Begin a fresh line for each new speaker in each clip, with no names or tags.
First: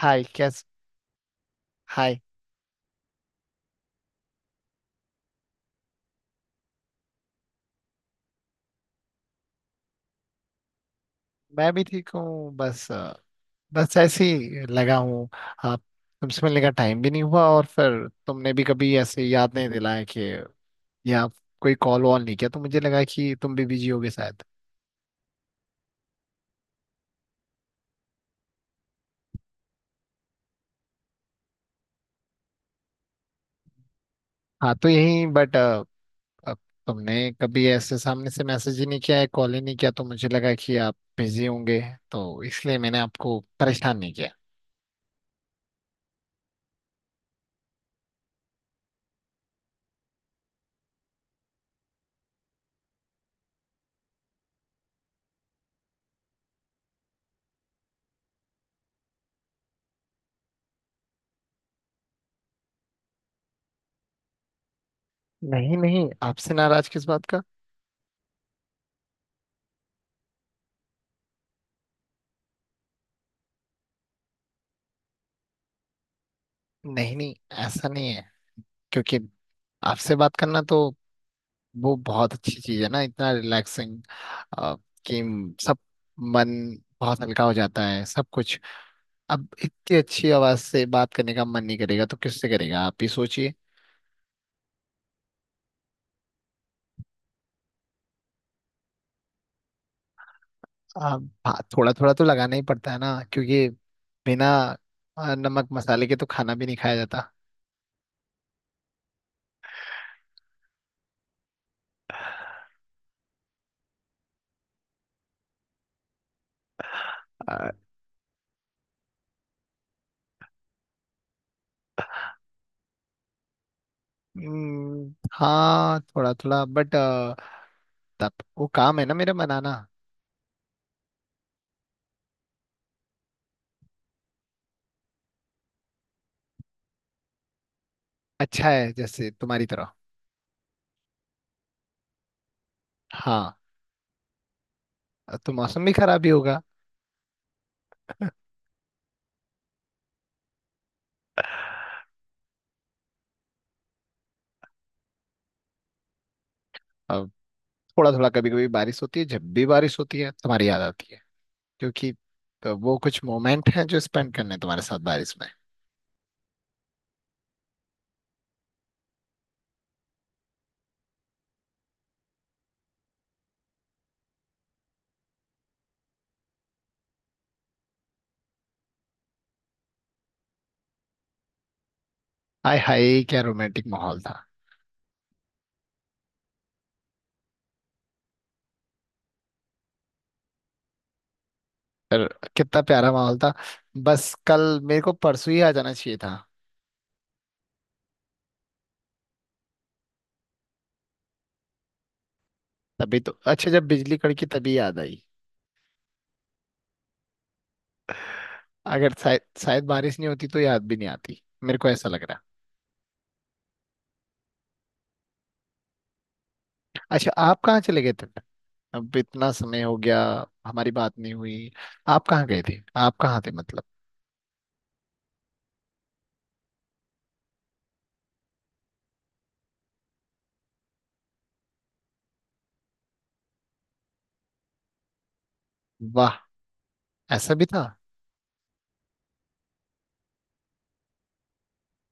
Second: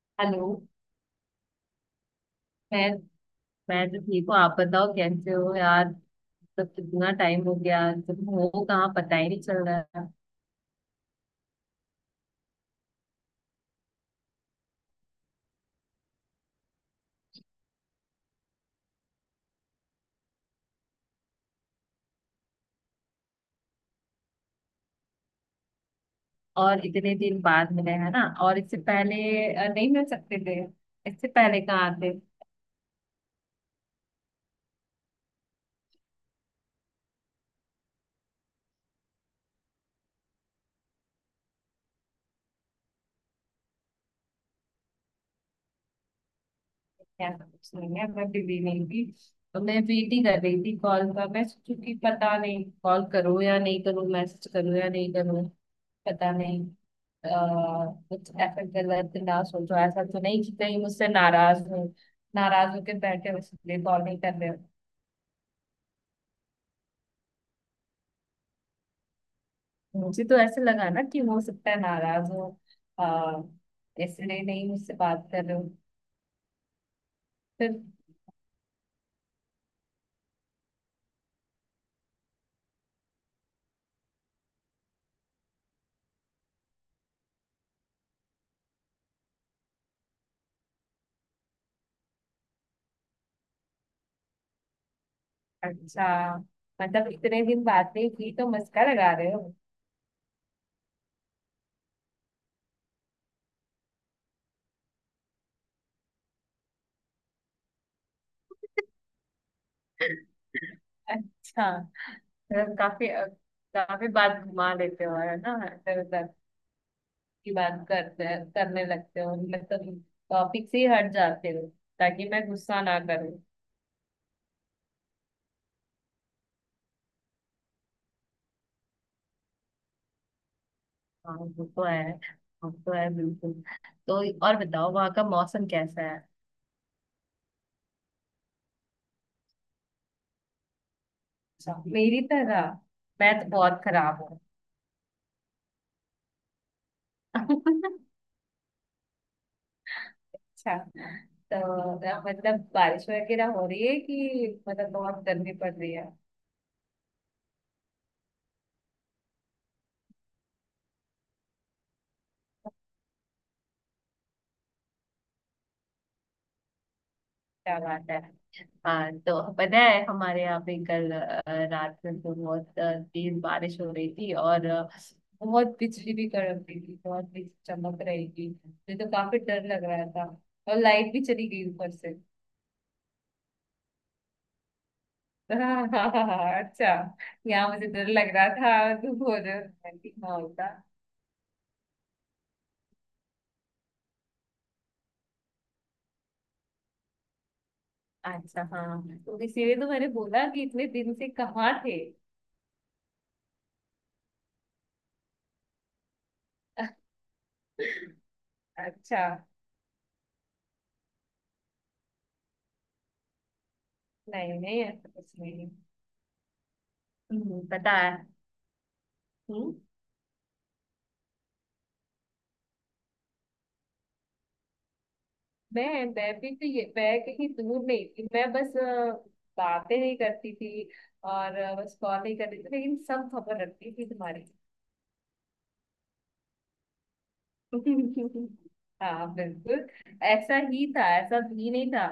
हाय
hello.
कैस। Hi.
मैं मैं तो ठीक हूँ। आप बताओ कैसे हो यार। तब कितना टाइम हो गया। तुम हो कहाँ, पता ही नहीं चल रहा है।
मैं भी ठीक हूँ बस बस ऐसे ही लगा हूँ। आप तुमसे मिलने का टाइम भी नहीं हुआ और फिर तुमने भी कभी ऐसे याद नहीं दिलाया कि या कोई कॉल वॉल नहीं किया तो मुझे लगा कि तुम भी बिजी होगे शायद।
और इतने दिन बाद मिले है ना, और इससे पहले नहीं मिल सकते थे? इससे पहले कहाँ आते।
हाँ तो यही बट तुमने कभी ऐसे सामने से मैसेज ही नहीं किया है कॉल ही नहीं किया तो मुझे लगा कि आप बिजी होंगे तो इसलिए मैंने आपको परेशान नहीं किया।
ऐसा कुछ नहीं है, मैं बिजी नहीं थी। तो मैं वेट ही कर रही थी कॉल का। मैं सोचू कि पता नहीं कॉल करूँ या नहीं करूँ, मैसेज करूँ या नहीं करूँ। पता नहीं। कुछ ऐसा गलत ना सोचो। ऐसा तो नहीं कि कहीं मुझसे नाराज हो, नाराज होकर बैठे हो इसलिए कॉल नहीं कर रहे हो।
नहीं नहीं आपसे नाराज किस बात का।
मुझे तो ऐसे लगा ना कि हो सकता है नाराज हो, अह इसलिए नहीं मुझसे बात कर रहे हो।
नहीं नहीं
फिर।
ऐसा नहीं है क्योंकि आपसे बात करना तो वो बहुत अच्छी चीज है ना, इतना रिलैक्सिंग कि सब मन बहुत हल्का हो जाता है सब कुछ। अब इतनी अच्छी आवाज से बात करने का मन नहीं करेगा तो किससे करेगा आप ही सोचिए।
अच्छा, मतलब इतने दिन बात नहीं की तो मस्का लगा रहे हो।
आप थोड़ा थोड़ा तो लगाना ही पड़ता है ना, क्योंकि बिना नमक मसाले के तो खाना भी नहीं खाया जाता।
अच्छा, मतलब काफी काफी बात घुमा देते हो है ना, इधर उधर की
अ,
बात करते करने लगते हो। मतलब टॉपिक से ही हट जाते हो ताकि मैं गुस्सा ना करूं।
हाँ थोड़ा थोड़ा बट तब वो काम है ना मेरा बनाना।
हाँ वो तो है, वो तो है बिल्कुल। तो और बताओ वहाँ का मौसम कैसा है।
अच्छा है जैसे तुम्हारी तरह।
अच्छा, मेरी तरह। मैं तो
हाँ
बहुत खराब हूँ।
तो मौसम भी खराब ही होगा।
अच्छा, तो मतलब बारिश वगैरह हो रही है कि मतलब बहुत गर्मी पड़ रही है।
थोड़ा थोड़ा, कभी कभी बारिश होती है, जब भी बारिश होती है तुम्हारी याद आती है क्योंकि तो वो कुछ मोमेंट हैं जो स्पेंड करने हैं तुम्हारे साथ बारिश में।
क्या बात है। हाँ तो पता है हमारे यहाँ पे कल रात में तो बहुत तेज बारिश हो रही थी, और बहुत बिजली भी कड़क रही थी, बहुत बिजली चमक रही थी, मुझे तो काफी डर लग रहा था। और लाइट भी चली गई ऊपर से।
हाय हाय क्या रोमांटिक माहौल था।
हाँ हाँ हाँ हाँ, अच्छा। यहाँ मुझे डर लग रहा था तू बोल रहे हो कि हाँ होता।
पर कितना प्यारा माहौल था, बस कल मेरे को परसों ही आ जाना चाहिए था।
अच्छा, हाँ तो इसीलिए तो मैंने बोला कि इतने दिन से कहाँ थे।
तभी तो अच्छा, जब बिजली कड़की तभी याद आई। अगर
अच्छा।
शायद शायद बारिश नहीं होती तो याद भी नहीं आती, मेरे को ऐसा लग रहा है।
नहीं नहीं ऐसा कुछ नहीं।
अच्छा आप कहाँ
पता
चले
है।
गए थे। अब इतना
हम्म।
समय हो गया, हमारी बात नहीं हुई। आप कहाँ गए थे, आप कहाँ थे मतलब।
मैं भी तो ये, मैं कहीं दूर नहीं थी। मैं बस बातें नहीं करती थी। और बस कॉल नहीं करती थी, लेकिन सब खबर रखती थी तुम्हारी।
वाह, ऐसा भी था।
हाँ बिल्कुल। ऐसा ही था, ऐसा भी नहीं था।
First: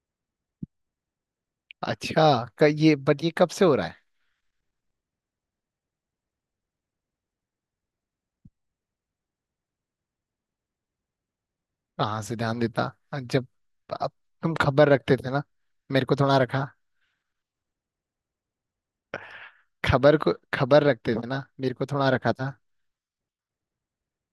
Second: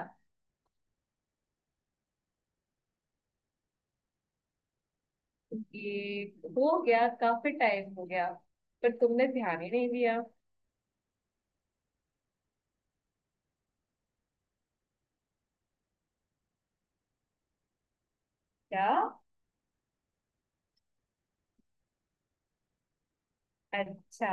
अच्छा क, ये बट ये कब से हो रहा है।
कि हो गया, काफी टाइम हो गया। पर तुमने ध्यान ही नहीं दिया।
कहाँ से ध्यान देता, जब अब तुम खबर रखते थे ना, मेरे को थोड़ा रखा।
क्या।
खबर को खबर रखते थे ना, मेरे को थोड़ा रखा था।
अच्छा,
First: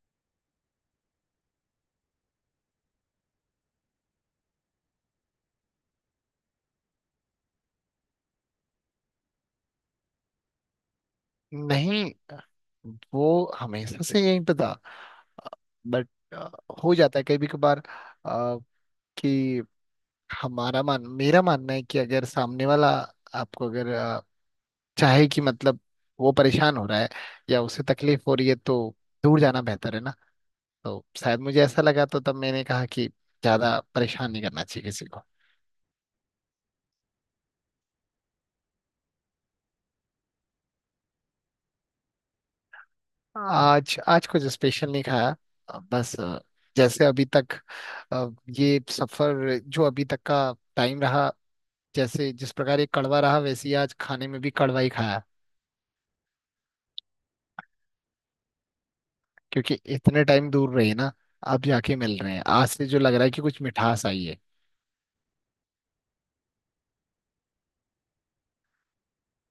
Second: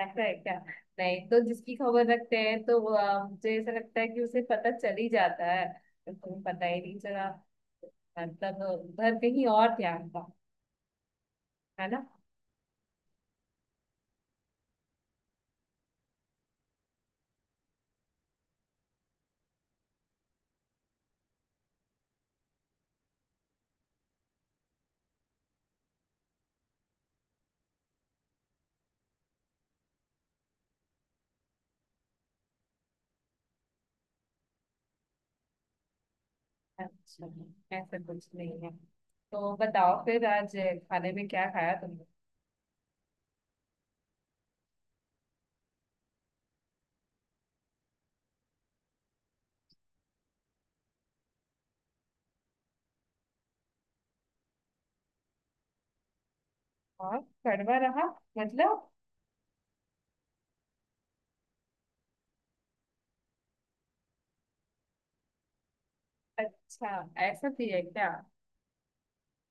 ऐसा है क्या। नहीं तो जिसकी खबर रखते हैं तो वो, मुझे ऐसा लगता है कि उसे पता चल ही जाता है। उसको पता ही नहीं चला, मतलब उधर कहीं और ध्यान था है ना।
नहीं, वो हमेशा से यहीं पे था बट हो जाता है कभी कभार अ, कि हमारा मान मेरा मानना है कि अगर सामने वाला आपको अगर चाहे कि मतलब वो परेशान हो रहा है या उसे तकलीफ हो रही है तो दूर जाना बेहतर है ना। तो शायद मुझे ऐसा लगा तो तब मैंने कहा कि ज्यादा परेशान नहीं करना चाहिए किसी को।
अच्छा, ऐसा कुछ नहीं है। तो बताओ फिर आज खाने में क्या खाया तुमने।
हाँ। आज आज कुछ स्पेशल नहीं खाया। बस जैसे अभी तक अ, ये सफर जो अभी तक का टाइम रहा, जैसे जिस प्रकार ये कड़वा रहा वैसे ही आज खाने में भी कड़वा ही खाया।
और कड़वा रहा मतलब।
क्योंकि इतने टाइम दूर रहे ना, अब जाके मिल रहे हैं आज से जो लग रहा है कि कुछ मिठास आई है।
अच्छा, ऐसा भी है क्या।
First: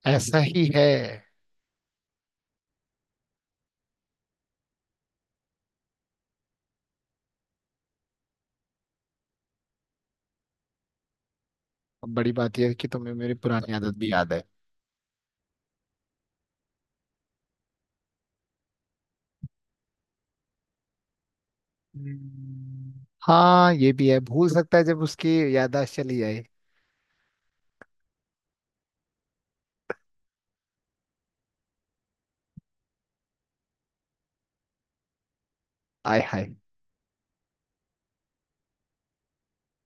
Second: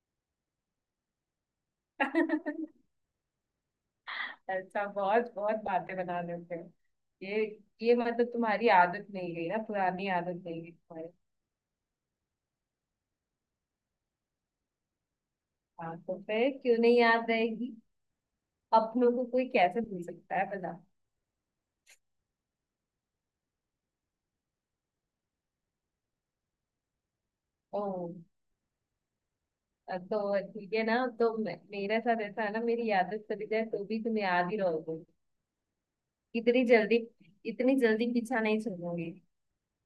ऐसा ही है।
अच्छा, बहुत बहुत बातें बना लेते हो। ये ये मतलब तुम्हारी आदत नहीं गई ना, पुरानी आदत नहीं गई।
अब बड़ी बात यह है कि तुम्हें मेरी पुरानी आदत भी याद है।
हाँ तो फिर क्यों नहीं याद रहेगी। अपनों को कोई कैसे भूल सकता है बता।
हम्म, हाँ ये भी है, भूल सकता है जब उसकी याददाश्त चली जाए।
ओ, तो ठीक है ना, तो मेरे साथ ऐसा है ना, मेरी यादें चली जाए तो भी तुम याद ही रहोगे।
आय हाय।
इतनी जल्दी, इतनी जल्दी पीछा नहीं छोड़ोगे।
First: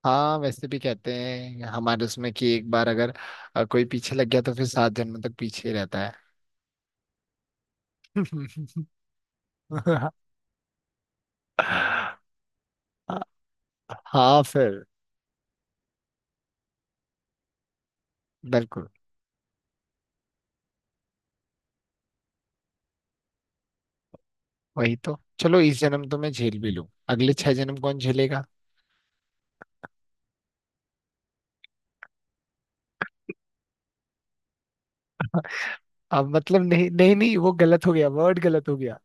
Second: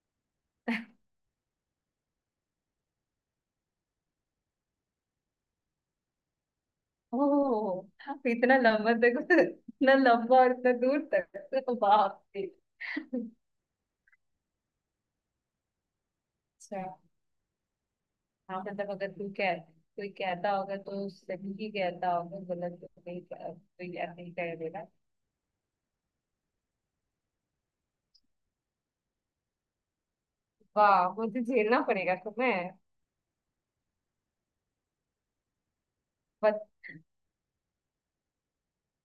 हाँ वैसे भी कहते हैं हमारे उसमें कि एक बार अगर कोई पीछे लग गया तो फिर सात जन्म तक पीछे ही रहता है।
ओह, तो इतना लंबा तक, इतना लंबा और इतना दूर तक तो बाप रे। अच्छा।
हाँ फिर।
हाँ
बिल्कुल।
मतलब अगर तू कह, कोई कहता होगा तो सही ही कहता होगा, गलत तो नहीं कोई ऐसे ही कह देगा।
वही तो, चलो इस जन्म तो मैं झेल भी लूं, अगले छह जन्म कौन झेलेगा।
वाह, मुझे झेलना पड़ेगा तुम्हें।
अब मतलब नहीं नहीं नहीं वो गलत हो गया, वर्ड गलत हो गया,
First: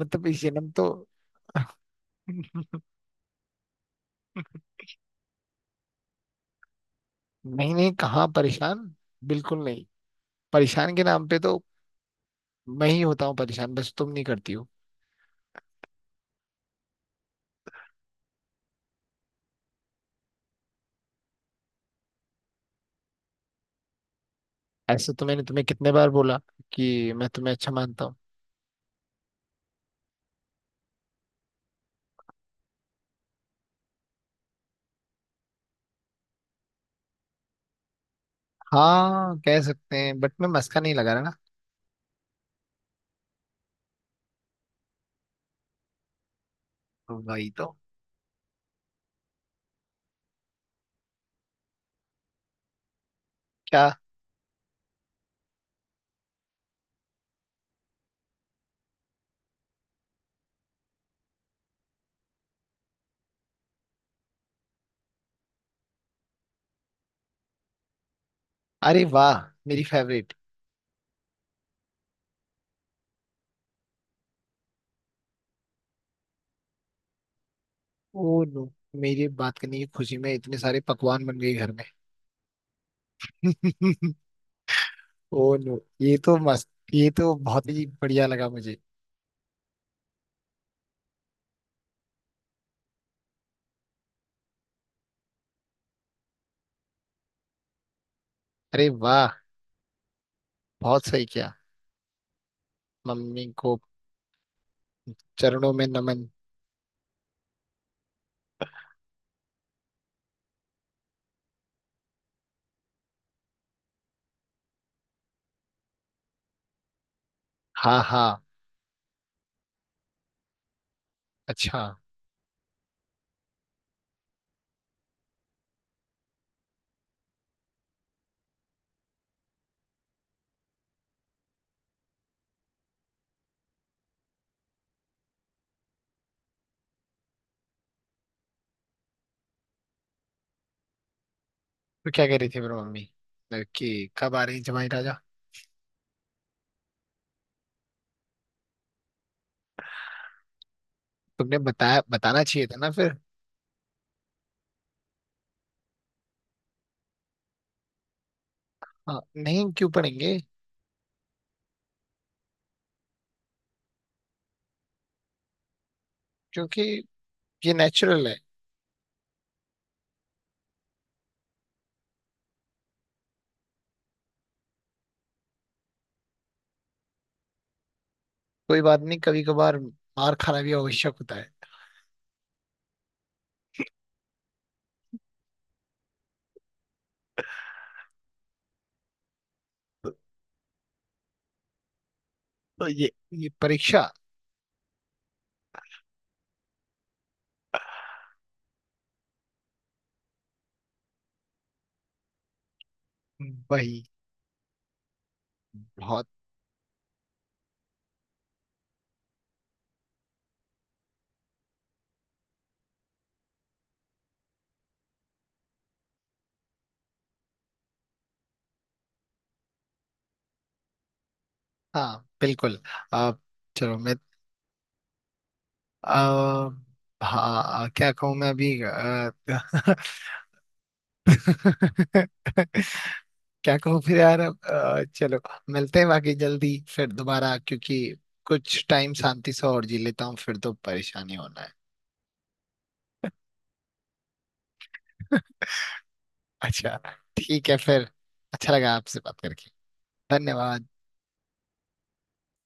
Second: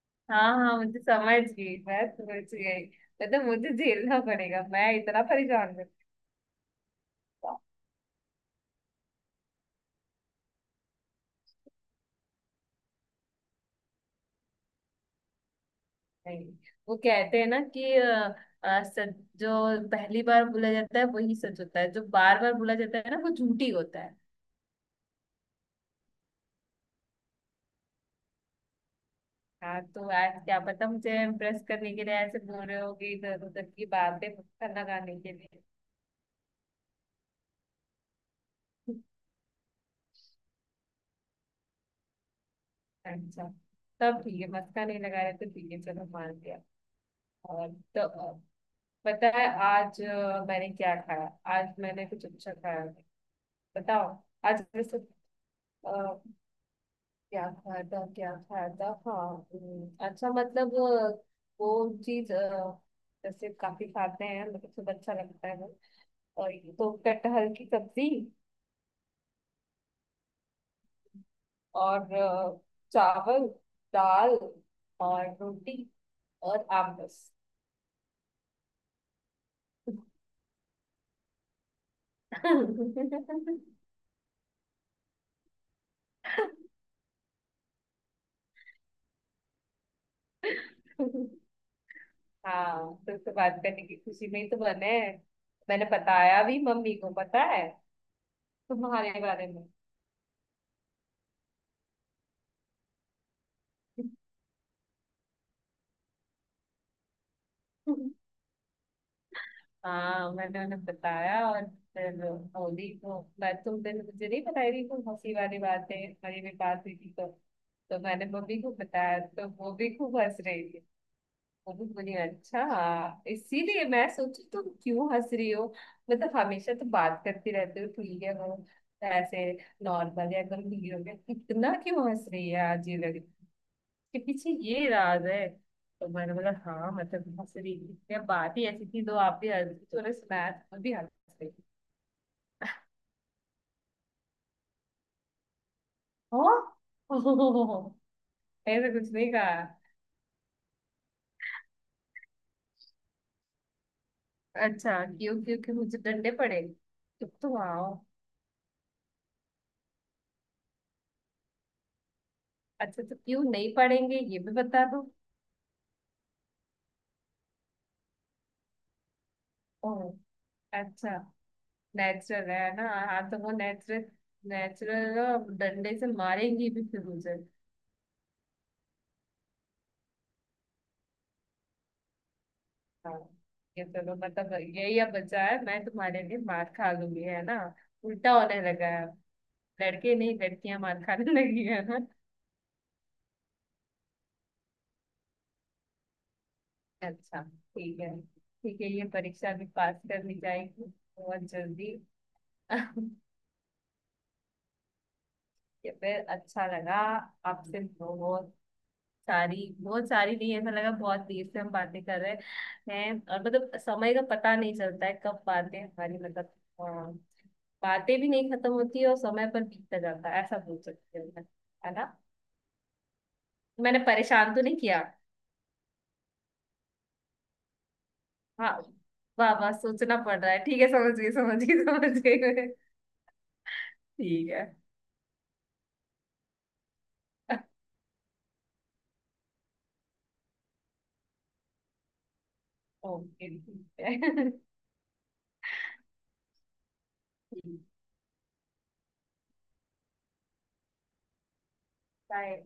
मतलब इस
हाँ
जन्म
हाँ,
तो।
मुझे समझ गई, मैं समझ गई। मतलब मुझे झेलना पड़ेगा, मैं इतना परेशान करता।
नहीं नहीं कहाँ परेशान, बिल्कुल नहीं। परेशान के नाम पे तो मैं ही होता हूँ परेशान, बस तुम नहीं करती हो।
नहीं, वो कहते हैं ना कि सच जो पहली बार बोला जाता है वही सच होता है, जो बार बार बोला जाता है ना वो झूठी होता है।
ऐसे तो मैंने तुम्हें कितने बार बोला कि मैं तुम्हें अच्छा मानता हूँ।
हाँ तो आज क्या पता मुझे इम्प्रेस करने के लिए ऐसे बोल रहे हो, कि इधर उधर की बातें मक्खन लगाने के लिए।
हाँ कह सकते हैं बट मैं मस्का नहीं लगा रहा ना।
अच्छा, तब ठीक है, मक्खन नहीं लगा रहे तो ठीक है, चलो मान लिया।
वही
और
तो।
तो पता है आज मैंने क्या खाया। आज मैंने कुछ अच्छा खाया नहीं।
क्या।
बताओ। आज वैसे अ, क्या खाया था, क्या खाया था, हाँ। अच्छा मतलब वो चीज जैसे काफी खाते हैं, मतलब सब अच्छा लगता है वो। और ये तो कटहल की सब्जी,
अरे वाह, मेरी फेवरेट।
और चावल, दाल, और रोटी, और आम बस।
ओ नो, मेरी बात करने की खुशी में इतने सारे पकवान बन गए घर में। ओ नो ये तो मस्त, ये तो बहुत ही बढ़िया लगा मुझे।
हाँ तुमसे बात करने की खुशी में ही तो बने हैं। मैंने बताया भी मम्मी को, पता है,
अरे
तुम्हारे
वाह,
बारे में।
बहुत सही किया। मम्मी को चरणों में नमन।
हाँ मैंने उन्हें बताया, और फिर बोली को मैं तुम दिन मुझे नहीं बताई थी, तुम हंसी वाली बातें हमारी भी बात हुई थी तो। तो
हाँ
मैंने
हाँ।
मम्मी को बताया तो वो भी खूब हंस रही थी।
अच्छा
बहुत बढ़िया। अच्छा, इसीलिए मैं सोची तुम क्यों हंस रही हो। मतलब हमेशा तो बात करती रहते हो ठीक है वो, ऐसे नॉर्मल, या गंभीर हो गया इतना क्यों हंस रही है आज, ये लग के पीछे ये राज है। तो मैंने बोला हाँ, मतलब हंस रही थी या बात ही ऐसी थी, तो आप भी हंस रही थी, उन्हें सुनाया तो मैं भी हंस रही थी।
तो क्या कह रही थी फिर मम्मी, कि कब आ रही जमाई राजा।
हाँ? ऐसा कुछ नहीं कहा।
तुमने बताया, बताना चाहिए था ना फिर।
अच्छा, क्यों क्यों क्यों, मुझे डंडे पड़े। तुम तो आओ।
हाँ नहीं क्यों पढ़ेंगे।
अच्छा, तो क्यों नहीं पढ़ेंगे ये भी बता दो।
क्योंकि ये नेचुरल है।
ओह, अच्छा, नेचुरल है ना, हाँ तो वो नेचुरल, नेचुरल डंडे से मारेंगी भी फिर मुझे।
कोई बात नहीं, कभी कभार मार खाना भी आवश्यक होता है।
हाँ, ये चलो मतलब यही अब बचा है, मैं तुम्हारे लिए मार खा लूंगी है ना। उल्टा होने लगा है अब।
तो,
लड़के नहीं, लड़कियां मार खाने लगी है ना।
तो ये परीक्षा।
अच्छा ठीक है ठीक है, ये परीक्षा भी पास कर ली जाएगी, बहुत जल्दी।
वही।
ये फिर
बहुत।
अच्छा लगा। आपसे बहुत सारी, बहुत सारी नहीं, ऐसा लगा बहुत देर से हम बातें कर रहे हैं, और मतलब समय का पता नहीं चलता है कब बातें हमारी मतलब, अ, बातें भी नहीं खत्म होती और समय पर बीतता जाता है, ऐसा बोल सकते हैं मैं, है ना।
हाँ बिल्कुल। आप, चलो
मैंने
मैं।
परेशान तो नहीं किया।
आ, हाँ क्या कहूँ मैं
हाँ,
अभी
वाह वाह, सोचना पड़ रहा है। ठीक है, समझ गई समझ गई समझ गई मैं।
क्या कहूँ फिर यार
ठीक
अब,
है।
चलो मिलते हैं बाकी जल्दी फिर दोबारा क्योंकि कुछ टाइम शांति से और जी लेता हूँ फिर तो परेशानी होना
ओके ठीक है।
है। अच्छा ठीक है फिर, अच्छा लगा आपसे बात करके। धन्यवाद।
बाय।